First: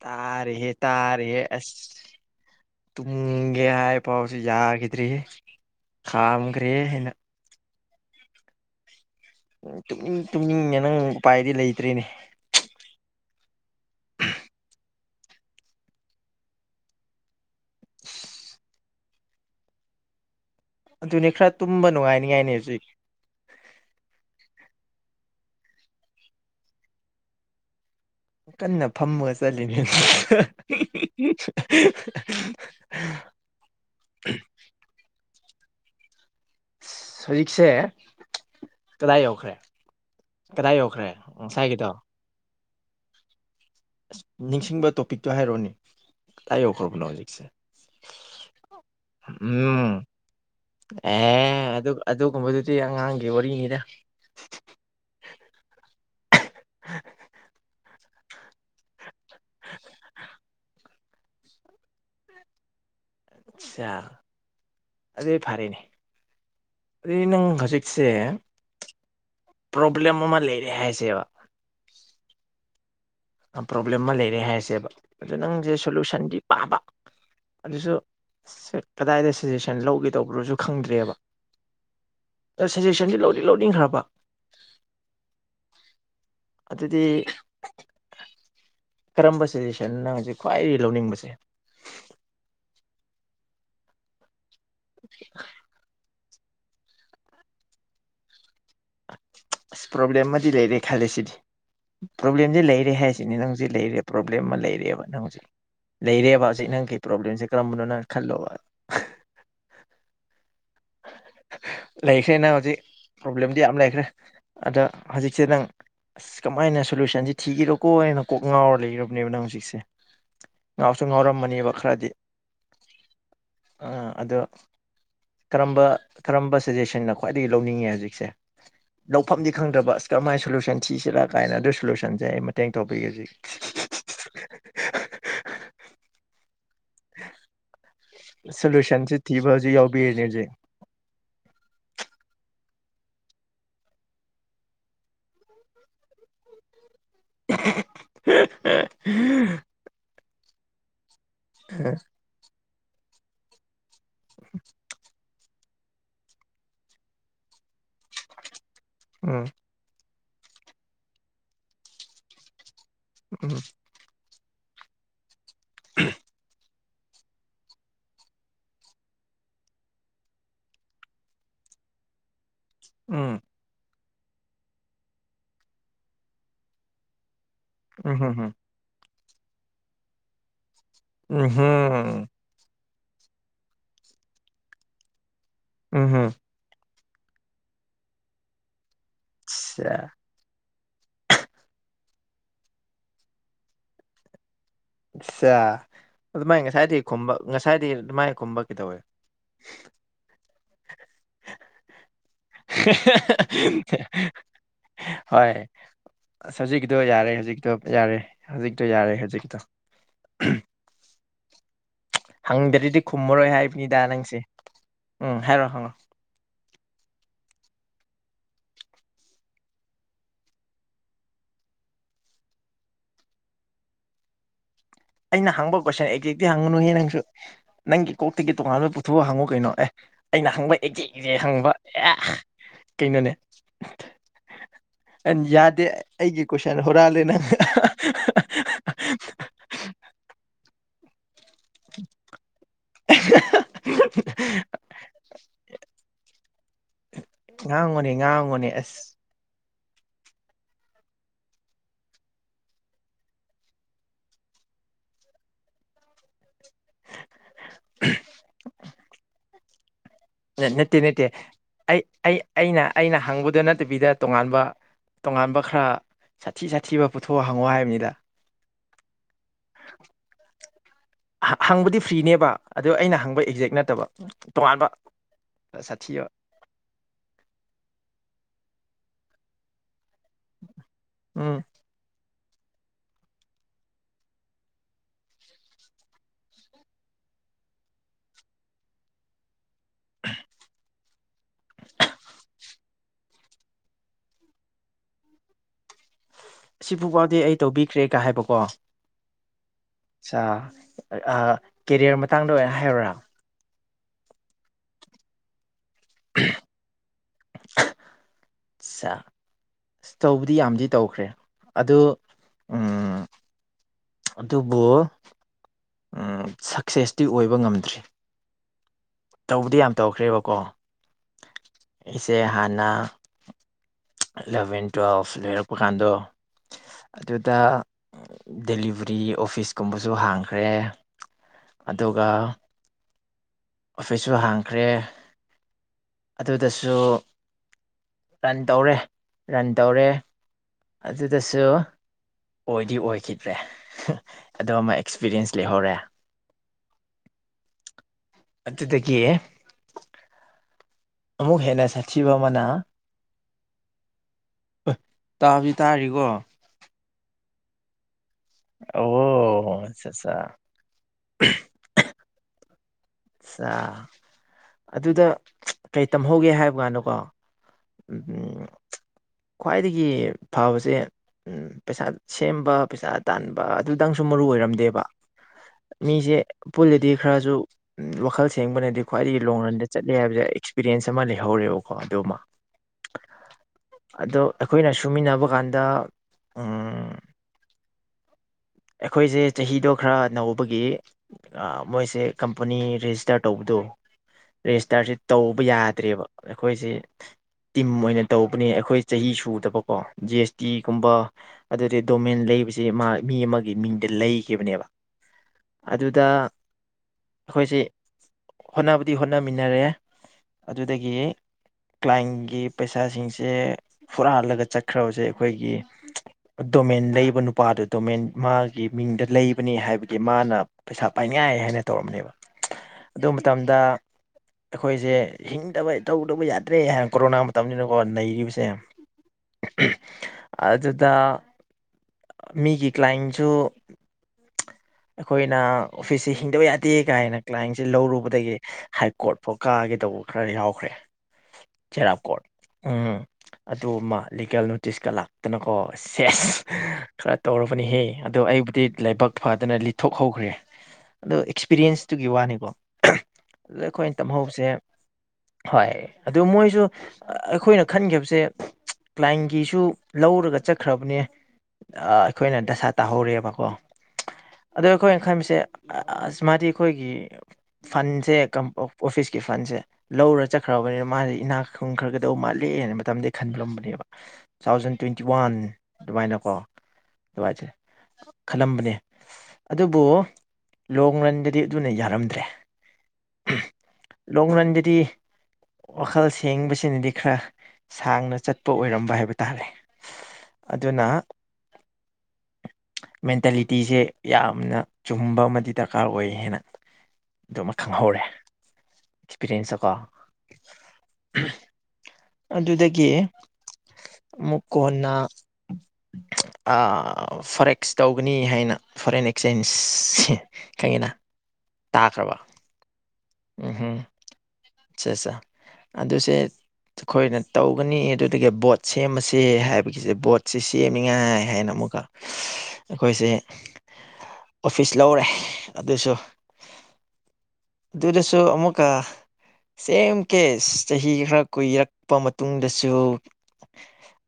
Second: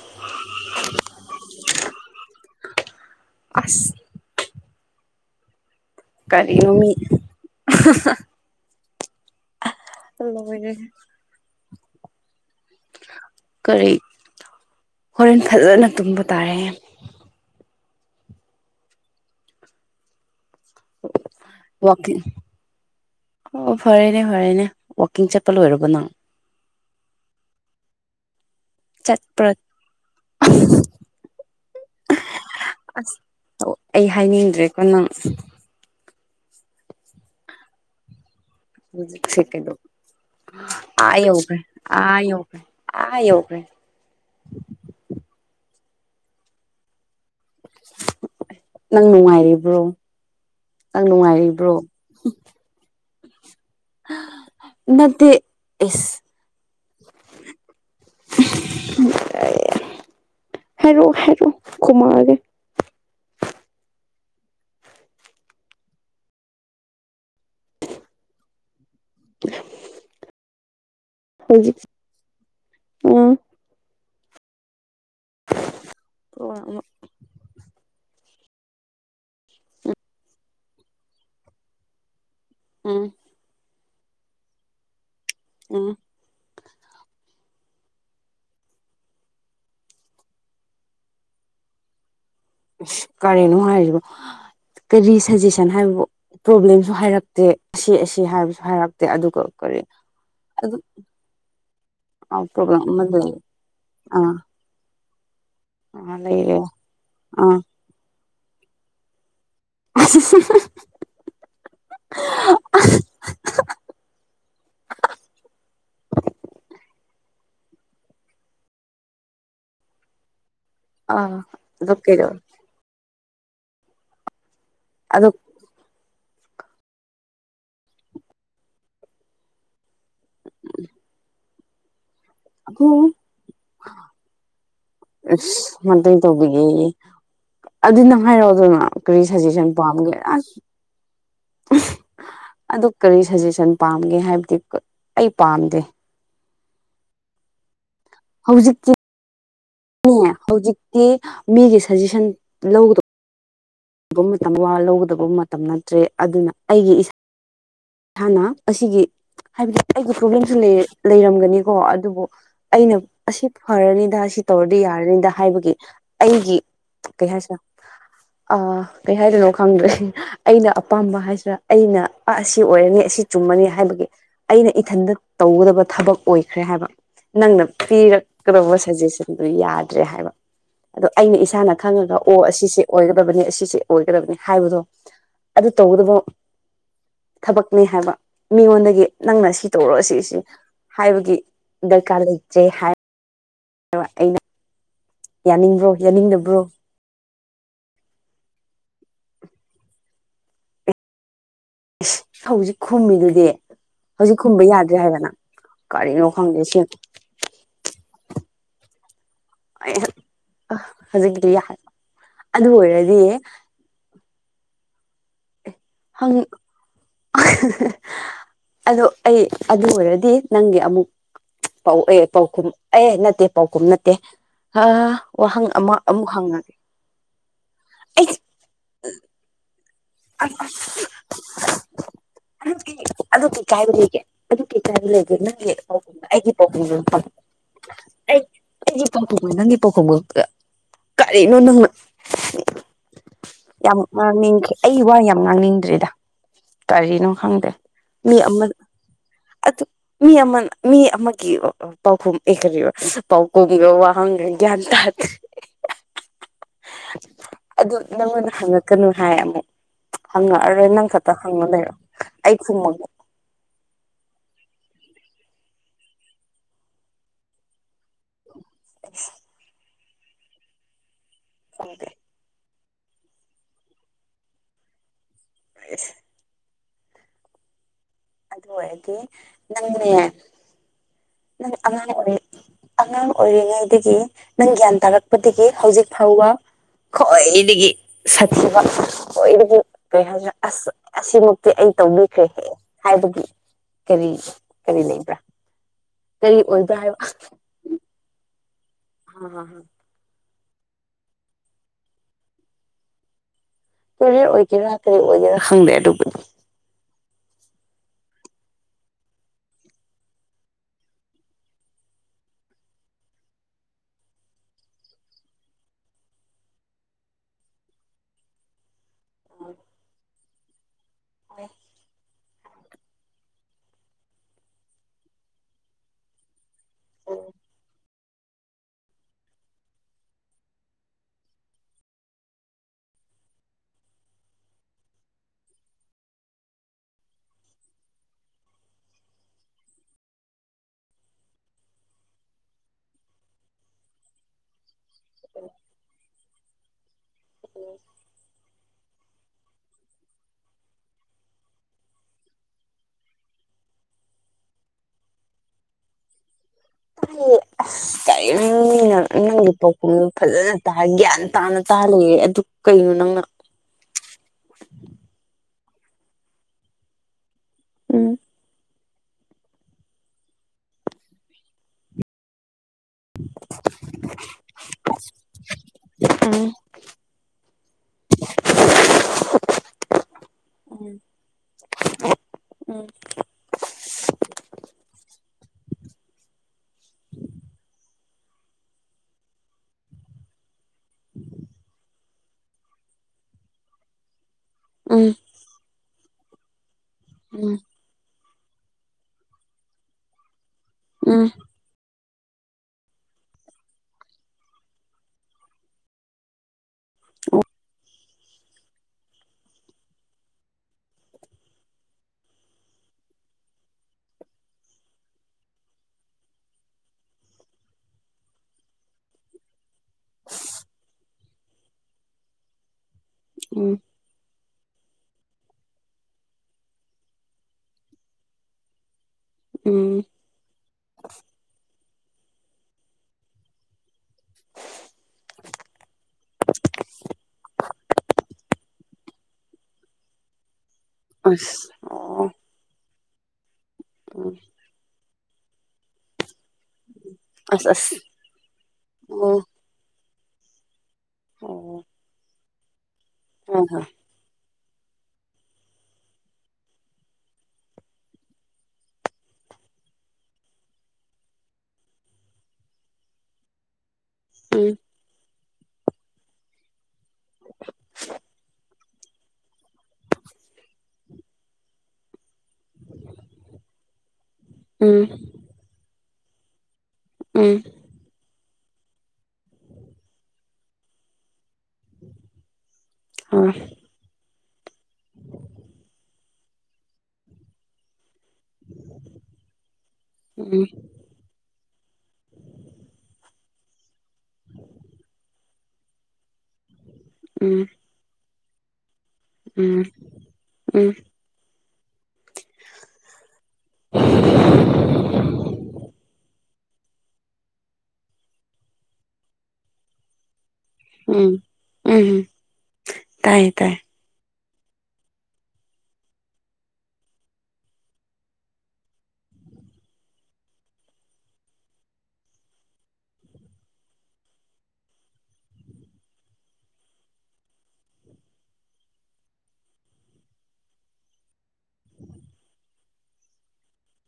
ꯇꯥꯔꯦꯍꯦ ꯇꯥꯔꯦꯍꯦ ꯑꯁ ꯇꯨꯡꯒꯦ ꯑꯁ ꯍꯥꯏ- ꯄꯥꯎꯁꯤ ꯌꯥꯒꯗ꯭ꯔꯤ ꯀꯔꯤꯅꯨꯃꯤ ꯇꯨꯝꯅꯤꯡ ꯇꯨꯝꯅꯤꯡꯉꯦ ꯅꯪ ꯎꯄꯥꯏꯗꯤ ꯂꯩꯇ꯭ꯔꯤꯅꯦ ꯀꯔꯤ ꯍꯣꯔꯦꯟ ꯐꯖꯅ ꯇꯨꯝꯕ ꯇꯥꯔꯦ ꯑꯗꯨꯅꯤ ꯈꯔ ꯇꯨꯝꯕ ꯋꯥꯀꯤꯡ ꯅꯨꯡꯉꯥꯏꯅꯤꯉꯥꯏꯅꯤ ꯍꯧꯖꯤꯛ ꯑꯣ ꯐꯔꯦꯅꯦ ꯐꯔꯦꯅꯦ ꯋꯥꯥꯛꯀꯤꯡ ꯆꯄꯜ ꯑꯣꯏꯔꯕ ꯅ ꯀꯟꯅ ꯐꯝꯃꯒ ꯆꯠꯄ꯭ꯔꯥ ꯆꯠꯂꯤꯅꯦ ꯑꯁ ꯑꯩ ꯍꯥꯏꯅꯤꯡꯗ꯭ꯔꯦꯀꯣ ꯅꯪ ꯍꯧꯖꯤꯛꯁꯦ ꯀꯗꯥꯏ ꯌꯧꯈ꯭ꯔꯦ ꯀꯗꯨ ꯀꯗꯥꯏ ꯌꯧꯈ꯭ꯔꯦ ꯑ ꯌꯧꯒ꯭ꯔꯦ ꯉꯁꯥꯏꯒꯤꯗꯣ ꯑ ꯌꯣꯒ꯭ꯔ ꯑ ꯌꯧꯒ꯭ꯔꯦ ꯑꯁ ꯅꯤꯡꯁꯤꯡꯕ ꯇꯣꯄꯤꯛꯇꯣ ꯍꯥꯏꯔꯛꯑꯣꯅꯦ ꯀꯗꯥꯏ ꯌꯧꯈ꯭ꯔꯕꯅꯣ ꯍꯧꯖꯤꯛꯁꯦ ꯅꯪ ꯅꯨꯡꯉꯥꯏꯔꯤꯕ꯭ꯔꯣ ꯎꯝ ꯅꯪ ꯅꯨꯡꯉꯥꯏꯔꯤꯕ꯭ꯔꯣ ꯑꯦ ꯑꯗꯨ ꯑꯗꯨꯒꯨꯝꯕꯗꯨꯗꯤ ꯑꯉꯥꯡꯒꯤ ꯋꯥꯔꯤꯅꯤꯗ ꯅꯠꯇꯦ ꯏꯁ [inaudible] ꯍꯥꯏꯔꯣ ꯍꯥꯏꯔꯣ ꯈꯨꯝꯃꯒꯦ ꯑꯠꯆꯥ ꯑꯗꯨꯗꯤ ꯐꯔꯦꯅꯦ ꯑꯗꯨ ꯅꯪ ꯍꯧꯖꯤꯛꯁꯦ ꯄ꯭ꯔꯣꯕ꯭ꯂꯦꯝ ꯑꯃ ꯂꯩꯔꯦ ꯍꯥꯏꯁꯦꯕ ꯍꯧꯖꯤꯛ ꯑꯎ ꯄ꯭ꯔꯣꯕ꯭ꯂꯦꯝ ꯑꯃ ꯂꯩꯔꯦ ꯍꯥꯏꯔꯁꯦꯕ ꯑꯗꯣ ꯅꯪꯁꯦ ꯁꯣꯂꯨꯁꯟꯗꯤ ꯄꯥꯝꯕ ꯑꯗꯨꯁꯨ ꯀꯗꯥꯏꯗ ꯁꯖꯦꯁꯟ ꯂꯧꯒꯦꯇꯧꯕ꯭ꯔꯁꯨ ꯈꯪꯗ꯭ꯔꯦꯕ ꯑ ꯎꯝ ꯁꯖꯦꯁꯟꯁꯤ ꯂꯧꯗꯤ ꯂꯧꯅꯤꯡꯈ꯭ꯔꯕ ꯑꯎ ꯑꯗꯨꯗꯤ ꯀꯔꯝꯕ ꯁꯖꯦꯁꯟꯅ ꯍꯧꯖꯤꯛ ꯈ꯭ꯋꯥꯏꯗꯒꯤ ꯂꯧꯅꯤꯡꯕꯁꯦ ꯑ ꯀꯔꯤꯅꯣ ꯍꯥꯏꯔꯤꯕ ꯀꯔꯤ ꯁꯖꯦꯁꯟ ꯍꯥꯏꯕꯕꯨ ꯄ꯭ꯔꯣꯕ꯭ꯂꯦꯝꯁꯨ ꯍꯥꯏꯔꯛꯇꯦ ꯑꯁꯤ ꯑꯁꯤ ꯍꯥꯏꯕꯁꯨ ꯍꯥꯏꯔꯦ ꯑꯥꯁ ꯄ꯭ꯔꯣꯕꯂꯦꯝ ꯑꯃꯗꯤ ꯂꯩꯔꯦ ꯈꯜꯗꯦꯁꯤꯗꯤ ꯑꯗꯨꯝ ꯄ꯭ꯔꯣꯕ꯭ꯂꯦꯝꯁꯦ ꯄ꯭ꯔꯣꯕ꯭ꯂꯦꯝ ꯂꯩꯔꯦ ꯑꯃ ꯂꯩ ꯍꯥꯏꯁꯤꯅꯤ ꯅꯪ ꯍꯧꯖꯤꯛ ꯂꯩꯔꯦ ꯑꯥ ꯄ꯭ꯔꯣꯕ꯭ꯂꯦꯝ ꯑꯃ ꯂꯩꯔꯦꯕ ꯅꯪ ꯍꯧꯁꯤꯛ ꯑꯥ ꯂꯩꯔꯦꯕ ꯂꯩꯔꯦ ꯍꯧꯖꯤꯛ ꯅꯪꯒꯤ ꯄ꯭ꯔꯣꯕ꯭ꯂꯦꯝꯁꯦ ꯑꯥ ꯀꯔꯝꯕꯅꯣ ꯅꯪ ꯈꯜꯂꯣꯕ ꯑ ꯂꯩꯈ꯭ꯔꯦ ꯅꯪ ꯍꯧꯖꯤꯛ ꯄ꯭ꯔꯣꯕ꯭ꯂꯦꯝꯗꯤ ꯌꯥꯝ ꯂꯩꯈ꯭ꯔꯦ ꯑꯗꯣ ꯍꯧꯖꯤꯛꯁꯦ ꯅꯪ ꯑꯁ ꯀꯃꯥꯏꯅ ꯁꯣꯂꯨꯁꯟꯁꯤ ꯊꯤꯈꯤꯔꯣꯀꯣ ꯍꯥꯏꯅ ꯀꯣꯛ ꯉꯥꯎꯔ ꯂꯩꯔꯕꯅꯦꯕ ꯅꯪ ꯍꯧꯖꯤꯛꯁꯦ ꯉꯥꯎꯁꯨ ꯑꯥ ꯉꯥꯎꯔꯝꯃꯅꯤꯕ ꯑꯗꯨ ꯈꯔꯗꯤ ꯀꯩꯗꯧ ꯑ ꯑꯗꯣ ꯑꯗꯨꯗ ꯀꯔꯝꯕ ꯀꯔꯝꯕ ꯁꯖꯦꯁꯟꯅ ꯈ꯭ꯋꯥꯏꯗꯒꯤ ꯂꯧꯅꯤꯡꯉꯦ ꯍꯧꯖꯤꯛꯁꯦ ꯂꯧꯐꯝꯗꯤ ꯈꯪꯗ꯭ꯔꯕ ꯀꯃꯥꯏꯅ ꯁꯣꯂꯨꯁꯟ ꯊꯤꯁꯤꯂꯔ ꯀꯥꯏꯅ ꯑꯗꯨ ꯁꯣꯂꯨꯁꯟꯁꯦ ꯑꯩ ꯃꯇꯦꯡ ꯇꯧꯕꯤꯒꯦꯖꯤ ꯑꯥꯁ ꯃꯇꯦꯡ ꯇꯧꯕꯤꯒꯦ ꯍꯥꯏ ꯑꯗꯨꯅ ꯍꯥꯏꯔꯛꯑꯣꯗꯅ ꯁꯣꯂꯨꯁꯟꯁꯤ ꯀꯔꯤ ꯊꯤꯕ ꯁꯖꯦꯁꯟ ꯍꯧꯖꯤꯛ ꯄꯥꯝꯒꯦ ꯌꯥꯎꯕꯤꯔꯤꯅꯦ ꯍꯧꯖꯤꯛ ꯑꯁ ꯑꯗꯨ ꯀꯔꯤ ꯁꯖꯦꯁꯟ ꯄꯥꯝꯒꯦ ꯍꯥꯏꯕꯗꯤ ꯑꯩ ꯄꯥꯝꯗꯦ ꯍꯥ ꯍꯧꯖꯤꯛꯇꯤ ꯍꯧꯖꯤꯛꯇꯤ ꯃꯤꯒꯤ ꯁꯖꯦꯁꯟ ꯂꯧꯒꯗ ꯑꯗꯨꯒꯨꯝꯕ ꯃꯇꯝ ꯋꯥ ꯂꯧꯗꯒꯨꯝꯕ ꯇꯝ ꯅꯠꯇ꯭ꯔꯦ ꯑꯗꯨꯅ ꯑꯩꯒꯤ ꯏꯁ [inaudible] ꯏꯁꯥꯅ ꯑꯁꯤꯒꯤ ꯎꯝ ꯍꯥꯏꯕꯗꯤ ꯑꯩꯒꯤ ꯄ꯭ꯔꯣꯕ꯭ꯂꯦꯝꯁꯨ ꯂꯩꯔꯝꯒꯅꯤꯀꯣ ꯑꯗꯨꯕꯨ ꯑꯩꯅ ꯑꯁꯤ ꯐꯔꯅꯤꯗ ꯑꯁꯤ ꯇꯧꯔꯗꯤ ꯌꯥꯔꯅꯤꯗ ꯍꯥꯏꯕꯒꯤ ꯑꯩꯒꯤ ꯀꯩ ꯍꯥꯏꯁꯤꯔ ꯀꯩ ꯍꯥꯏꯗꯣꯏꯅꯣ ꯈꯪꯗ꯭ꯔꯦ ꯑꯩꯅ ꯑꯄꯥꯝꯕ ꯍꯥꯏꯁꯤꯔ ꯑꯩꯅ ꯑ ꯑꯁꯤ ꯑꯣꯏꯔꯅꯤ ꯑꯁꯤ ꯎꯝ ꯆꯨꯝꯃꯅꯤ ꯍꯥꯏꯕꯒꯤ ꯑꯩꯅ ꯏꯊꯟꯇ ꯇꯧꯒꯗꯕ ꯊꯕꯛ ꯑꯣꯏꯈ꯭ꯔꯦ ꯍꯥꯏꯕ ꯅꯪꯅ ꯎꯝ ꯎꯝ ꯄꯤꯔꯛꯀꯗꯕ ꯁꯖꯦꯁꯟ ꯌꯥꯗ꯭ꯔꯦ ꯍꯥꯏꯕ ꯑꯗꯣ ꯑꯩꯅ ꯎꯝ ꯎꯝ ꯏꯁꯥꯅ ꯈꯪꯉꯒ ꯎꯝ ꯎꯝ ꯑꯣ ꯑꯁꯤꯁꯦ ꯑꯣꯏ ꯕꯅꯤ ꯑꯁꯤꯁꯦ ꯑꯣꯏꯒꯗꯕꯅꯤ ꯍꯥꯏꯕꯗꯣ ꯑꯗꯨ ꯎꯝ ꯇꯧꯒꯗꯕꯥ ꯎꯝ ꯊꯕꯛꯅꯦ ꯍꯥꯏꯕ ꯃꯤꯉꯣꯟꯗꯒꯤ ꯅꯪꯅ ꯁꯤ ꯑꯆꯥ ꯇꯧꯔꯛꯑꯣ ꯁꯤꯁꯦ ꯍꯥꯏꯕꯒꯤ ꯗꯔꯀꯥꯔ ꯂꯩꯇꯔꯦ ꯍꯥꯏ ꯑꯩꯅ ꯑꯆꯥ ꯌꯥꯅꯤꯡꯕ꯭ꯔꯣ ꯑꯗꯨꯃꯥꯏ ꯌꯥꯅꯤꯡꯗꯕ꯭ꯔꯣ ꯉꯁꯥꯏꯗꯒꯤ ꯈꯨꯝꯕ ꯉꯁꯥꯏꯗꯒꯤ ꯑꯗꯨꯃꯥꯏꯅ ꯈꯨꯝꯕ ꯀꯩꯗꯧꯋꯦ ꯍꯧꯖꯤꯛ ꯈꯨꯝꯃꯤꯗꯨꯗꯤ [unintelligible] ꯍꯧꯖꯤꯛ ꯈꯨꯝꯕ ꯌꯥꯗ꯭ꯔꯦ ꯍꯥꯏꯕꯅ ꯍꯣꯏ ꯀꯔꯤꯅꯣ ꯑꯁ ꯈꯪꯗꯦ ꯁꯤ ꯍꯧꯖꯤꯛꯇꯣ ꯌꯥꯔꯦ ꯍꯧꯖꯤꯛꯇꯣ ꯌꯥꯔꯦ ꯍꯧꯖꯤꯛꯇꯣ ꯌꯥꯔꯦ ꯍꯧꯖꯤꯛꯇꯣ ꯑꯦ ꯑ ꯍꯧꯖꯤꯛꯀꯤꯗꯣ ꯌꯥꯔꯦ ꯑꯗꯨ ꯑꯣꯏꯔꯗꯤ ꯅꯤꯗꯥ ꯅꯪꯁꯦ ꯎꯝ ꯍꯥꯏꯔꯛꯑꯣ ꯍꯪꯉꯣ ꯍꯪ [unintelligible] ꯑꯗꯣ ꯑꯩ ꯑꯗꯨ ꯑꯣꯏꯔꯗꯤ ꯅꯪꯒꯤ ꯑꯃꯨꯛ ꯄꯥꯎ ꯑꯦ ꯄꯥꯎꯈꯨꯝ ꯑꯦ ꯅꯠꯇꯦ ꯄꯥꯎꯈꯨꯝ ꯅꯠꯇꯦ ꯑ ꯑꯩꯅ ꯍꯪꯕ ꯀꯣꯏꯁꯟ ꯑꯦꯛꯖꯦꯛꯇꯤ ꯍꯪꯉꯨꯅꯨꯍꯦ ꯅꯪꯁꯨ ꯅꯪꯒꯤ ꯑꯩ ꯀꯣꯛꯇꯒꯤ ꯇꯣꯉꯥꯟꯕ ꯄꯨꯊꯣꯛꯑ ꯍꯪꯉꯨ ꯀꯩꯅꯣ ꯑꯦ ꯑꯩꯅ ꯍꯪꯕ ꯑꯦꯖꯦꯛ ꯑꯦꯖꯦꯛ ꯍꯪꯕ ꯑꯦ ꯀꯩꯅꯣꯅꯦ ꯑꯗꯨ ꯀꯩ ꯀꯥꯏꯕ ꯂꯩꯒꯦ ꯑꯗꯨ ꯀꯩ ꯀꯥꯏꯕ ꯂꯩꯒꯦ ꯅꯪꯒꯤ ꯌꯥꯗꯦ ꯄꯥꯎꯈꯨꯝꯒ ꯑꯩꯒꯤ ꯀꯣꯏꯁꯟ ꯄꯥꯎꯈꯨꯝꯒ ꯍꯨꯔꯥꯜꯂꯦ ꯅꯪ ꯑꯩ ꯑꯩꯒꯤ ꯄꯥꯎꯈꯨꯝꯒ ꯅꯪꯒꯤ ꯄꯥꯎꯈꯨꯝꯒ ꯀꯔꯤꯅꯣ ꯅꯪꯅ ꯌꯥꯝ [unintelligible] ꯑꯩ ꯋꯥ ꯌꯥꯝ ꯉꯥꯡꯅꯤꯡꯗ꯭ꯔꯦꯗ ꯀꯔꯤꯅꯣ ꯈꯪꯗꯦ ꯉꯥꯡꯉꯨꯅꯦ ꯃꯤ ꯑꯃ ꯉꯥꯡꯉꯨꯅꯦ ꯑꯁ ꯑꯗꯨ ꯃꯤ ꯑꯃꯅ ꯃꯤ ꯑꯃꯒꯤ ꯄꯥꯎꯈꯨꯝ ꯑꯦ ꯀꯔꯤꯔꯣ ꯄꯥꯎꯈꯨꯝꯒ ꯋꯥꯍꯪꯒ ꯒ꯭ꯌꯥꯟ ꯇꯥꯗ꯭ꯔꯦ [inaudible] ꯑꯗꯨ ꯅꯪꯉꯣꯟꯗ ꯍꯪꯉꯛꯀꯅꯨ ꯍꯥꯏ ꯑꯃꯨꯛ ꯍꯪꯉꯛꯑꯔꯣꯏ ꯅꯠꯇꯦ ꯅꯪ ꯅꯠꯇꯦ ꯈꯛꯇ ꯍꯪꯉ ꯂꯩꯔꯣ ꯑꯩ-ꯑꯩ ꯑꯩ ꯈꯨꯝꯃꯒ ꯑꯩꯅ-ꯑꯩꯅ ꯍꯪꯕꯗꯣ ꯅꯠꯇꯕꯤꯗ ꯇꯣꯉꯥꯟꯕ ꯇꯣꯉꯥꯟꯕ ꯈꯔ ꯁꯥꯊꯤ ꯁꯥꯊꯤꯕ ꯄꯨꯊꯣꯛ ꯍꯪꯉꯣ ꯍꯥꯏꯕꯅꯤꯗ [inaudible] ꯍꯪꯕꯗꯤ ꯈꯪꯗꯦ ꯐ꯭ꯔꯤꯅꯦꯕ ꯑꯗꯨ ꯑꯩꯅ ꯍꯪꯕ ꯑꯦꯛꯖꯦꯛ ꯅꯠꯇꯕ ꯇꯣꯉꯥꯟꯕ ꯁꯥꯊꯤꯕ ꯑꯗꯨ ꯑꯣꯏꯗꯤ ꯅꯪꯅꯦ ꯎꯝ ꯑꯉꯥꯡ ꯑꯣꯏ ꯑꯉꯥꯡ ꯑꯣꯏꯔꯤꯉꯩꯗꯒꯤ ꯅꯪ ꯒ꯭ꯌꯥꯟ ꯇꯥꯔꯛꯄꯗꯒꯤ ꯍꯧꯖꯤꯛ ꯐꯥꯎꯕ ꯈꯣꯏꯗꯒꯤ ꯁꯥꯊꯤꯕ [unintelligible] ꯑꯁ ꯑꯁꯤꯃꯛꯇꯤ ꯑꯩ ꯇꯧꯕꯤꯈ꯭ꯔꯦꯍꯦ ꯍꯥꯏꯕꯒꯤ ꯀꯔꯤ ꯀꯔꯤ ꯂꯩꯕ꯭ꯔꯥ ꯀꯔꯤ ꯑꯣꯏꯕ꯭ꯔꯥ ꯁꯤꯕꯨ ꯍꯥꯏꯕ ꯐꯥꯎꯗꯤ ꯑꯩ ꯇꯧꯕꯤꯈ꯭ꯔꯦꯒ ꯍꯥꯏꯕꯀꯣ ꯑ ꯑ ꯀꯦꯔꯤꯌꯔ ꯃꯇꯥꯡꯗ ꯑꯣꯏꯅ ꯍꯥꯏꯌꯨꯔꯥ ꯀꯔꯤꯌꯔ ꯑꯣꯏꯒꯦꯔꯥ ꯀꯔꯤ ꯑꯣꯏꯒꯦꯔꯥ ꯈꯪꯗꯦ ꯑꯗꯨꯕꯨ [inaudible] ꯑꯆꯥ ꯇꯧꯕꯗꯤ ꯌꯥꯝꯗꯤ ꯇꯧꯈ꯭ꯔꯦ ꯑꯗꯨ ꯎꯝ ꯑꯗꯨꯕꯨ ꯁꯛꯁꯦꯁꯇꯤ ꯑꯣꯏꯕ ꯉꯝꯗ꯭ꯔꯤ ꯇꯧꯕꯗꯤ ꯌꯥꯝ ꯇꯧꯈ꯭ꯔꯦꯕꯀꯣ ꯏꯆꯦ ꯍꯥꯟꯅꯥ ꯏꯂꯚꯦꯟ ꯇꯨꯋꯦꯜꯐ ꯂꯣꯏꯔꯛꯄ ꯀꯥꯟꯗꯣ ꯑꯗꯨꯗ ꯗꯦꯂꯤꯚꯔꯤ ꯑꯣꯐꯤꯁꯀꯨꯝꯕꯁꯨ ꯍꯥꯡ ꯈ꯭ꯔꯦ ꯑꯗꯨꯒ ꯑꯣꯐꯤꯁꯁꯨ ꯍꯥꯡꯈ꯭ꯔꯦ ꯑꯗꯨꯗꯁꯨ ꯔꯟ ꯇꯧꯔꯦ ꯔꯟ ꯇꯧꯔꯦ ꯑꯗꯨꯗꯁꯨ ꯑꯣꯏꯗꯤ ꯑꯣꯏꯈꯤꯗ꯭ꯔꯦ ꯑꯗꯨ ꯑꯃ ꯑꯦꯛꯁꯄꯤꯔꯤꯌꯦꯟꯁ ꯂꯩꯍꯧꯔꯦ [inaudible] [unintelligible] ꯑꯗꯨꯗꯒꯤ ꯑꯃꯨꯛ ꯍꯦꯟꯅ ꯁꯥꯠꯊꯤꯕ ꯑꯃꯅ [unintelligible] ꯇꯥꯕꯗꯤ ꯇꯥꯔꯤꯀꯣ ꯑꯁ ꯑꯣ [unintelligible] ꯅꯪꯒꯤ ꯑꯠꯆꯥ ꯄꯥꯎꯈꯨꯝ ꯑꯠꯆꯥ ꯐꯖꯅ [unintelligible] ꯒ꯭ꯌꯥꯟ ꯇꯥꯅ ꯇꯥ ꯂꯩꯌꯦ ꯑꯗꯨ ꯀꯩꯅꯣ ꯅꯪꯅ ꯑ ꯑꯗꯨꯗ ꯀꯩ ꯇꯝꯍꯧꯒꯦ ꯍꯥꯏꯕ ꯀꯥꯟꯗꯀꯣ ꯎꯝ ꯈ꯭ꯋꯥꯏꯗꯒꯤ ꯐꯕꯁꯦ ꯄꯩꯁꯥ ꯁꯦꯝꯕ ꯄꯩꯁꯥ ꯇꯥꯟꯕ ꯑꯗꯨꯗꯪꯁꯨ ꯃꯔꯨ ꯑꯣꯏꯔꯝꯗꯦꯕ ꯃꯤꯁꯦ ꯎꯝ ꯄꯨꯂꯤꯗꯤ ꯈꯔꯁꯨ ꯋꯥꯈꯜ ꯁꯦꯡꯕꯅꯗꯤ ꯈ꯭ꯋꯥꯏꯗꯒꯤ ꯂꯣꯡ ꯔꯟꯗ ꯆꯠꯂꯦ ꯍꯥꯏꯕꯖꯦ ꯑꯦꯛꯁꯄꯤꯔꯤꯌꯦꯟꯁ ꯑꯃ ꯂꯩꯍꯧꯔꯦꯕꯀꯣ ꯑꯗꯨꯃ ꯎꯝ ꯑꯗꯣ ꯑꯩꯈꯣꯏꯅ ꯁꯨꯃꯤꯟꯅꯕ ꯀꯥꯟꯗ ꯑꯩꯈꯣꯏꯖꯦ ꯆꯍꯤꯗꯣ ꯈꯔ ꯅꯧꯕꯒꯤ ꯑ ꯃꯣꯏꯁꯦ ꯀꯝꯄꯅꯤ ꯔꯦꯖꯤꯁꯇꯔ ꯇꯧꯕꯗꯨ ꯔꯦꯖꯤꯁꯇꯥꯔꯁꯦ ꯎꯝ ꯇꯧꯕ ꯌꯥꯗ꯭ꯔꯦꯕ ꯑꯩꯈꯣꯏꯁꯦ ꯇꯤꯝ ꯑꯣꯏꯅ ꯇꯧꯕꯅꯦ ꯑꯩꯈꯣꯏ ꯆꯍꯤ ꯁꯨꯗꯕꯀꯣ ꯖꯤ ꯑꯦꯁ ꯇꯤꯒꯨꯝꯕ ꯎꯝ ꯑꯗꯨꯗꯤ ꯗꯣꯃꯦꯟ ꯂꯩꯕꯁꯤ ꯃꯥ ꯃꯤ ꯑꯃ ꯒꯤ ꯃꯤꯡꯗ ꯂꯩꯒꯤꯕꯅꯦꯕ ꯑꯗꯨꯗ ꯎꯝ ꯎꯝ ꯑꯩꯈꯣꯏꯁꯦ ꯍꯣꯠꯅꯕꯗꯤ ꯍꯣꯠꯅꯃꯤꯟꯅꯔꯦ ꯑꯗꯨꯗꯒꯤ ꯀ꯭ꯂꯥꯏꯟꯒꯤ ꯄꯩꯁꯥꯁꯤꯡꯁꯦ ꯍꯨꯔꯥꯜꯂꯒ ꯆꯠꯈ꯭ꯔꯕꯁꯦ ꯑꯩꯈꯣꯏꯒꯤ ꯗꯣꯃꯦꯟ ꯂꯩꯕ ꯅꯨꯄꯥꯗꯨ ꯗꯣꯃꯦꯟ ꯃꯥꯒꯤ ꯃꯤꯡꯗ ꯂꯩꯕꯅꯤ ꯍꯥꯏꯕꯒꯤ ꯃꯥꯅ ꯄꯩꯁꯥ ꯄꯥꯏ ꯌꯥꯏ ꯍꯥꯏꯅ ꯇꯧꯔꯝꯃꯅꯦꯕ ꯑꯗꯨ ꯃꯇꯝꯗ ꯎꯝ ꯑꯩꯈꯣꯏꯁꯦ ꯍꯤꯡꯗꯕ ꯇꯧꯗꯕ ꯌꯥꯗ꯭ꯔꯦ ꯍꯥꯏꯅ ꯀꯣꯔꯣꯅꯥ ꯃꯇꯝꯅꯤꯅꯀꯣ ꯅꯩꯔꯤꯕꯁꯦ ꯎꯝ ꯑꯗꯨꯗ ꯃꯤꯒꯤ ꯀ꯭ꯂꯥꯏꯟꯁꯨ ꯑꯩꯈꯣꯏꯅ ꯑꯣꯐꯤꯁꯁꯦ ꯍꯤꯡꯗꯕ ꯌꯥꯗꯦ ꯀꯥꯏꯅ ꯀ꯭ꯂꯥꯏꯟꯁꯦ ꯂꯧꯔꯨꯕꯗꯒꯤ ꯍꯥꯏ ꯀꯣꯔꯠ ꯐꯥꯎ ꯀꯥꯒꯦ ꯇꯧꯕ ꯈꯔ ꯌꯥꯎꯈ꯭ꯔꯦ ꯑꯁ ꯆꯩꯔꯥꯎ ꯀꯣꯔꯠ ꯑꯣ ꯎꯝ ꯑꯗꯨ ꯑꯃ ꯎꯝ ꯂꯤꯒꯦꯜ ꯇꯤꯁꯀ ꯂꯥꯛꯇꯅꯀꯣ ꯁꯦꯁ ꯈꯔ ꯑꯁ ꯇꯧꯔꯕꯅꯤꯍꯦ ꯑꯁ ꯑꯗꯣ ꯑꯩꯕꯨꯗꯤ ꯂꯥꯏꯕꯛ ꯑꯣ ꯐꯗꯅ ꯂꯤꯠꯊꯣꯛꯍꯧꯈ꯭ꯔꯦ ꯑꯗꯣ ꯑꯣ ꯑꯦꯛꯁꯄꯤꯔꯤꯌꯦꯟꯁ ꯇꯨꯒꯤ ꯋꯥꯅꯤꯀꯣ ꯑꯗꯨꯗ ꯑꯩꯈꯣꯏꯅ ꯇꯝꯍꯧꯕꯁꯦ ꯍꯣꯏ ꯑꯗꯨ ꯃꯣꯏꯖꯨ ꯑ ꯑꯩꯈꯣꯏꯅ ꯈꯟꯒꯤꯕꯁꯦ ꯀ꯭ꯂꯥꯏꯟꯒꯤꯁꯨ ꯂꯧꯔꯒ ꯆꯠꯈ꯭ꯔꯕꯅꯦ ꯑꯥ ꯑꯩꯈꯣꯏꯅ ꯗꯁꯥ ꯇꯥꯍꯧꯔꯦꯕꯀꯣ ꯑꯗꯣ ꯎꯝ ꯑꯩꯈꯣꯏꯅ ꯈꯟꯕꯁꯦ ꯑꯁ ꯃꯥꯗꯤ ꯑꯩꯈꯣꯏꯒꯤ ꯐꯟꯁꯦ ꯑꯣꯐꯤꯁꯀꯤ ꯐꯟꯁꯦ ꯂꯧꯔ ꯆꯠꯈ꯭ꯔꯕꯅꯤꯅ ꯃꯥꯗꯤ ꯏꯅꯥꯛ ꯈꯨꯟꯈ꯭ꯔꯒꯗꯧ ꯃꯥꯜꯂꯤ ꯑꯅꯥ ꯃꯇꯝꯗꯩ ꯈꯟꯂꯝꯕꯅꯦꯕ two thousand twenty um one ꯑꯗꯨꯃꯥꯏꯅꯀꯣ [unintelligible] ꯎꯝ ꯈꯜꯂꯝꯕꯅꯦ ꯑꯗꯨꯕꯨ ꯂꯣꯡ ꯔꯟꯗ ꯗꯤ ꯑꯗꯨꯅ ꯌꯥꯔꯝꯗ꯭ꯔꯦ ꯎꯝ ꯂꯣꯡ ꯔꯟꯗꯗꯤ ꯋꯥꯈꯜ ꯁꯦꯡꯕꯁꯤꯅꯗꯤ ꯈꯔ ꯁꯥꯡꯅ ꯆꯠ ꯄ ꯑꯣꯏꯔꯝꯕ ꯍꯥꯏꯕ ꯇꯥꯔꯦ ꯎꯝ ꯑꯗꯨꯅ ꯃꯦꯟꯇꯦꯂꯤꯇꯤꯁꯦ ꯌꯥꯝꯅ ꯆꯨꯝꯕ ꯑꯃꯗꯤ ꯗꯔꯀꯥꯔ ꯑꯣꯏ ꯍꯥꯏꯅ ꯑꯗꯨꯃ ꯎꯝ ꯈꯪꯍꯧꯔꯦ ꯑꯦꯛꯁꯄꯤꯔꯤꯌꯦꯟꯁꯇꯀꯣ ꯎꯝ ꯎꯝ ꯑꯗꯨꯗꯒꯤ ꯑꯃꯨꯛ ꯀꯣꯟꯅ ꯐꯣꯔꯦꯛꯁ ꯇꯧꯒꯅꯤ ꯍꯥꯏꯅ ꯐꯣꯔꯦꯟ ꯑꯦꯛꯆꯦꯟꯁꯁ ꯀꯩꯅꯣ ꯎꯝ ꯇꯥꯈ꯭ꯔꯕ ꯎꯝ ꯇꯥꯏꯌꯦ ꯇꯥꯏ ꯎꯝꯝ ꯇꯥꯏ ꯑꯠꯆꯥ ꯑꯠꯆꯥ ꯑꯗꯨꯁꯦ ꯑꯩꯈꯣꯏꯅ ꯇꯧꯒꯅꯤ ꯑꯗꯨꯗꯒꯤ ꯕꯣꯠ ꯁꯦꯝꯃꯁꯦ ꯍꯥꯏꯕꯒꯤꯁꯦ ꯕꯣꯠꯁꯦ ꯁꯦꯝꯃꯤꯉꯥꯏ ꯍꯥꯏꯅ ꯑꯃꯨꯛꯀ ꯑꯩꯈꯣꯏꯁꯦ ꯑꯣꯐꯤꯁ ꯂꯧꯔꯦ ꯑꯗꯨꯁꯨ ꯑꯗꯨꯗꯁꯨ ꯑꯃꯨꯛꯀ ꯁꯦꯝ ꯀꯦꯁ ꯆꯍꯤ ꯈ꯭ꯔꯥ ꯀꯨꯏꯔꯛꯄ ꯃꯇꯨꯡꯗꯁꯨ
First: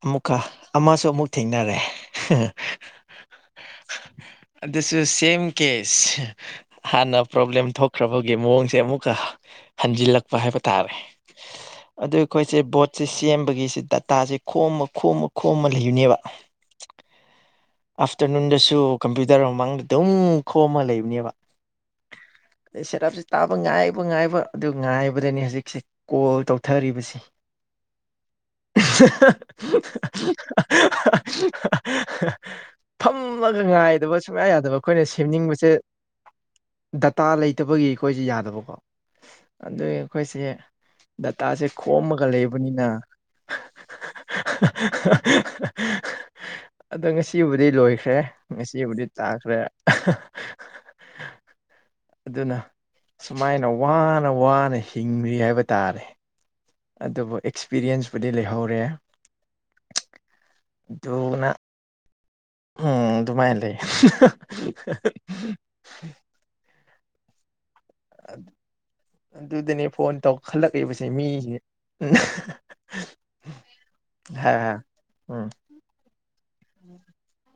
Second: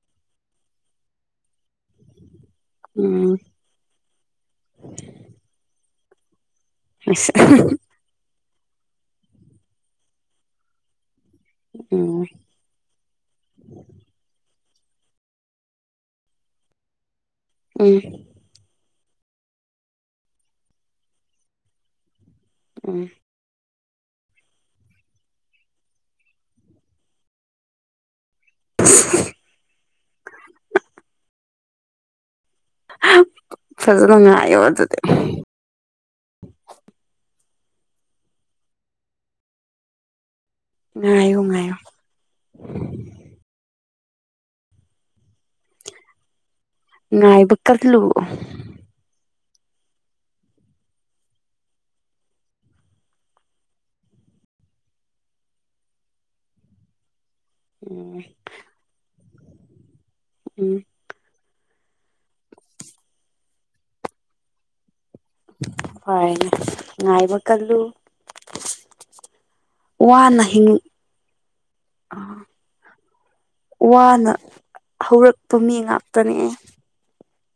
ꯑꯃꯨꯛꯀ ꯑꯃꯁꯨ ꯑꯃꯨꯛ ꯊꯦꯡꯅꯔꯦ ꯎꯝ ꯑꯗꯨꯁꯨ ꯁꯦꯝ ꯀꯦꯁ ꯍꯥꯟꯅ ꯑꯁ ꯄ꯭ꯔꯣꯕ꯭ꯂꯦꯝ ꯊꯣꯛꯈ꯭ꯔꯕ ꯒꯤ ꯃꯑꯣꯡꯁꯦ ꯑꯃꯨꯛꯀ ꯍꯟꯖꯤꯜꯂꯛꯄ ꯍꯥꯏꯕ ꯇꯥꯔꯦ ꯑꯗꯨ ꯎꯝ ꯑꯩꯈꯣꯏ ꯁꯦ ꯕꯣꯠꯁꯦ ꯁꯦꯝꯕꯒꯤꯁꯦ ꯗꯇꯥꯁꯦ ꯈꯣꯝꯃ ꯈꯣꯝꯃ ꯈꯣꯝꯃ ꯂꯩꯕꯅꯦꯕ ꯎꯝ ꯑꯐꯇꯔꯅꯨꯟꯗꯁꯨ ꯀꯝꯄ꯭ꯌꯨꯇꯔ ꯃꯃꯥꯡꯗ ꯑꯗꯨꯝ ꯈꯣꯝꯃ ꯂꯩꯕꯅꯦꯕ ꯎꯝ ꯇꯞꯁ ꯇꯥꯕ ꯉꯥꯏꯕ ꯉꯥꯏꯕ ꯑꯗꯨ ꯉꯥꯏꯕꯗꯅꯤ ꯍꯧꯖꯤꯛꯁꯦ ꯀꯣꯜ ꯇꯧꯊꯔꯤꯕꯁꯤ [unintelligible] ꯍꯥꯍꯥꯍꯥ [inaudible] ꯐꯝꯃꯒ ꯐꯖꯅ ꯉꯥꯏꯗꯕ ꯁꯨꯡꯌꯥ ꯉꯥꯏꯌꯣ ꯌꯥꯗꯕ ꯑꯗꯨꯗꯤ ꯑꯩꯈꯣꯏꯅ ꯁꯦꯝꯅꯤꯡꯕꯁꯦ ꯗꯇꯥ ꯂꯩ ꯍꯠꯇꯕꯒꯤ ꯑꯩꯈꯣꯏꯁꯦ ꯌꯥꯗꯕꯀꯣ ꯑꯗꯨ ꯑꯩꯈꯣꯏꯁꯦ ꯉꯥꯏꯌꯣ ꯗꯇꯥꯁꯦ ꯉꯥꯏꯌꯣ ꯀꯣꯝꯃꯒ ꯂꯩꯕꯅꯤꯅ ꯑꯗꯣ ꯉꯥꯏꯕ ꯉꯁꯤꯕꯨꯗꯤ ꯀꯜꯂꯨ ꯂꯣꯏꯈ꯭ꯔꯦ ꯉꯁꯤꯕꯨꯗꯤ ꯇꯥꯈ꯭ꯔꯦ ꯑꯗꯨꯅ ꯁꯨꯃꯥꯏꯅ ꯋꯥꯅ ꯋꯥꯅ ꯍꯤꯡꯂꯤ ꯍꯥꯏꯕ ꯇꯥꯔꯦ ꯑꯗꯨꯕꯨ ꯎꯝ ꯑꯦꯛꯁꯄꯤꯔꯤꯌꯦꯟꯁꯄꯨꯗꯤ ꯂꯩꯍꯧꯔꯦ ꯎꯝ ꯗꯨꯅ ꯎꯝ ꯑꯗꯨꯃꯥꯏꯅ ꯂꯩ ꯍꯣꯢ ꯉꯥꯏꯕ ꯀꯜꯂꯨ ꯑꯗꯨꯗꯅꯦ ꯐꯣꯟ ꯇꯧ ꯋꯥꯅ ꯍꯤꯡ ꯈꯜꯂꯛꯏꯕꯁꯦ ꯃꯤꯁꯦ ꯋꯥꯅ ꯍꯥꯏ ꯍꯥꯏ ꯍꯧꯔꯛꯄ ꯃꯤ ꯉꯥꯛꯇꯅꯦ ꯎꯝ [inaudible]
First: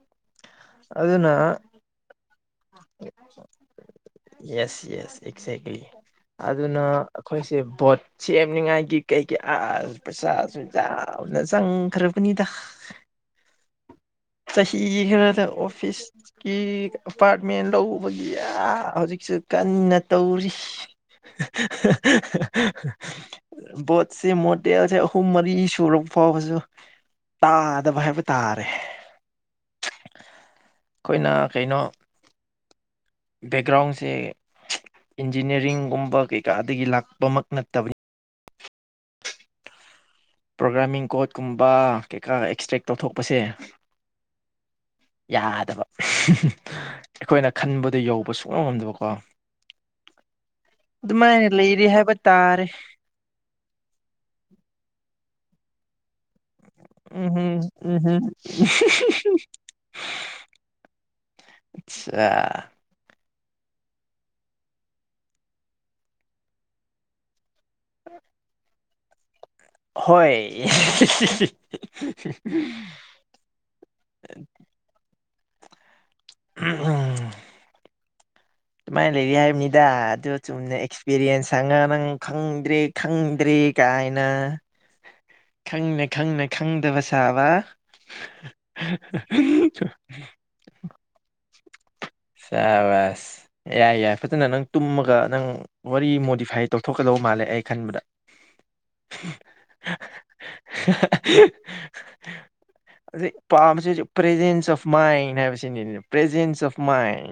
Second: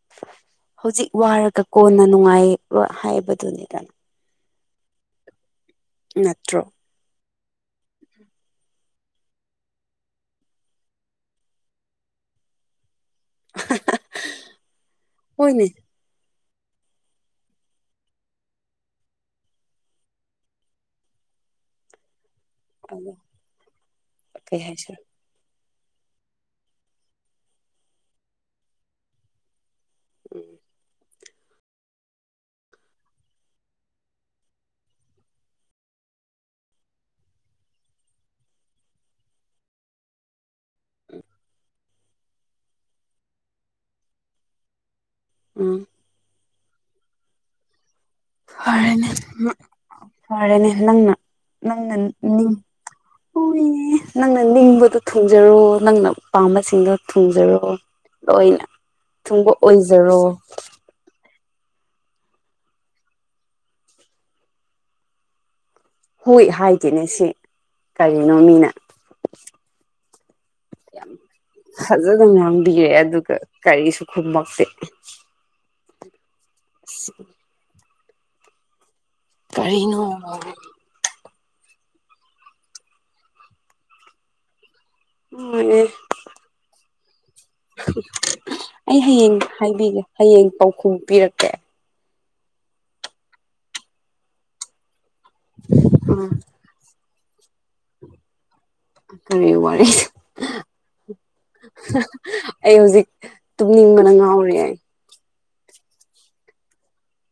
ꯍꯧꯖꯤꯛ ꯑꯗꯨꯅ ꯋꯥꯔꯒ ꯀꯣꯟꯅ ꯅꯨꯡꯉꯥꯏꯕ ꯍꯥꯏꯕꯗꯨꯅꯤꯗ ꯌꯦꯁ ꯌꯦꯁ ꯑꯦꯛꯖꯦꯛꯂꯤ ꯅꯠꯇ꯭ꯔꯣ ꯑꯗꯨꯅ ꯑꯩꯈꯣꯏꯁꯦ ꯕꯣꯠ ꯁꯦꯝꯅꯤꯡꯉꯥꯏꯒꯤ ꯀꯩꯒꯤ ꯑꯥꯁ ꯄꯩꯁꯥ ꯆꯥꯎꯅ ꯆꯪꯈ꯭ꯔꯕꯅꯤꯗ ꯆꯍꯤ ꯈꯔꯗ ꯍꯣꯏꯅꯦ ꯑꯣꯐꯤꯁꯀꯤ ꯑꯦꯄꯥꯔꯠꯃꯦꯟ ꯂꯧꯕꯒꯤ ꯌꯥ ꯍꯧꯖꯤꯛꯁꯨ ꯀꯟꯅ ꯇꯧꯔꯤ ꯑꯗꯣ ꯄꯣꯠꯁꯤ ꯀꯩ ꯃꯣꯗꯦꯜ ꯍꯥꯏꯁꯤꯔꯥ ꯄꯨꯡ ꯃꯔꯤ ꯁꯨꯔꯕ ꯐꯥꯎꯕꯁꯨ ꯇꯥꯗꯕ ꯍꯥꯏꯕ ꯇꯥꯔꯦ ꯎꯝ ꯑꯩꯈꯣꯏꯅ ꯀꯩꯅꯣ ꯕꯦꯛꯒ꯭ꯔꯥꯎꯟꯁꯦ ꯏꯟꯖꯤꯅꯤꯌꯥꯔꯤꯡꯒꯨꯝꯕ ꯀꯩꯀꯥꯗꯒꯤ ꯂꯥꯛꯄꯃꯛ ꯅꯠꯇꯕꯅ ꯄ꯭ꯔꯣꯒꯥ꯭ꯔꯥꯃꯤꯡ ꯀꯣꯠ ꯀꯨꯝꯕ ꯀꯩꯀꯥ ꯑꯦꯛꯁꯇ꯭ꯔꯦꯛ ꯇꯧꯊꯣꯛꯄꯁꯦ ꯎꯝ ꯌꯥꯗꯕ ꯑꯩꯈꯣꯏꯅ ꯈꯟꯕꯗ ꯌꯧ ꯐꯔꯦꯅꯦ ꯐꯔꯦꯅꯦ ꯅꯪꯅ ꯑꯗꯨꯃꯥꯏꯅ ꯂꯩꯔꯤ ꯅꯪꯅ ꯍꯥꯏꯕ ꯅꯤꯡ ꯇꯥꯔꯦ ꯍꯣꯏꯅꯦ ꯅꯪꯅ ꯅꯤꯡꯕꯗꯣ ꯊꯨꯡꯖꯔꯣ ꯅꯪꯅ ꯄꯥꯝꯕꯁꯤꯡꯗꯣ ꯎꯝꯍꯝ ꯊꯨꯡꯖꯔꯣ ꯎꯝꯍꯝ ꯂꯣꯏꯅ ꯊꯨꯡꯕ ꯑꯣꯏꯖꯔꯣ ꯑꯆꯥ [inaudible] ꯍꯣꯏ ꯍꯥꯏꯒꯦꯅꯦ ꯁꯤ ꯀꯔꯤꯅꯣ ꯃꯤꯅ ꯍꯣꯏ ꯐꯖꯅ ꯉꯥꯡꯕꯤꯔꯦ ꯑꯗꯨꯒ ꯀꯔꯤꯁꯨ ꯈꯨꯨꯃꯛꯇꯦ ꯁꯤ ꯑꯗꯨꯃꯥꯏꯅ ꯂꯩꯔꯤ ꯍꯥꯏꯕꯅꯤꯗ ꯀꯔꯤꯅꯣ ꯑꯗꯨ ꯆꯨꯝꯅ ꯑꯦꯛꯁꯄꯤꯔꯤꯌꯦꯟꯁꯪꯉ ꯅꯪ ꯈꯪꯗ꯭ꯔꯤ ꯈꯪꯗ꯭ꯔꯤ ꯀꯥꯏꯅ ꯍꯣꯏꯅꯦ ꯈꯪꯅ ꯈꯪꯅ ꯈꯪꯗꯕ ꯁꯥꯕ ꯑꯩ ꯍꯌꯦꯡ ꯍꯥꯏꯕꯤꯒꯦ ꯍꯌꯦꯡ ꯄꯥꯎꯈꯨꯝ ꯄꯤꯔꯛꯀꯦ ꯁꯥꯕꯁ ꯌꯥꯏ ꯌꯥꯏ ꯐꯖꯅ ꯅꯪ ꯇꯨꯝꯃꯒ ꯅꯪ ꯋꯥꯔꯤ ꯃꯣꯗꯤꯐꯥꯏ ꯇꯧꯊꯣꯛꯀꯗꯧꯕ ꯃꯥꯜꯂꯦ ꯑꯩꯅ ꯈꯟꯕꯗ ꯋꯥꯔꯤꯗꯣ ꯑꯩ ꯍꯧꯖꯤꯛ ꯑ ꯄꯥꯝ ꯇꯨꯝꯅꯤꯡꯕꯅ ꯄ꯭ꯔꯦꯖꯦꯟꯁ ꯉꯥꯎꯔꯦ ꯑꯣꯐ ꯃꯥꯏꯟ ꯍꯥꯏꯕꯁꯤꯅꯤ ꯄ꯭ꯔꯖꯦꯟꯁ ꯑꯣꯐ ꯃꯥꯏꯟ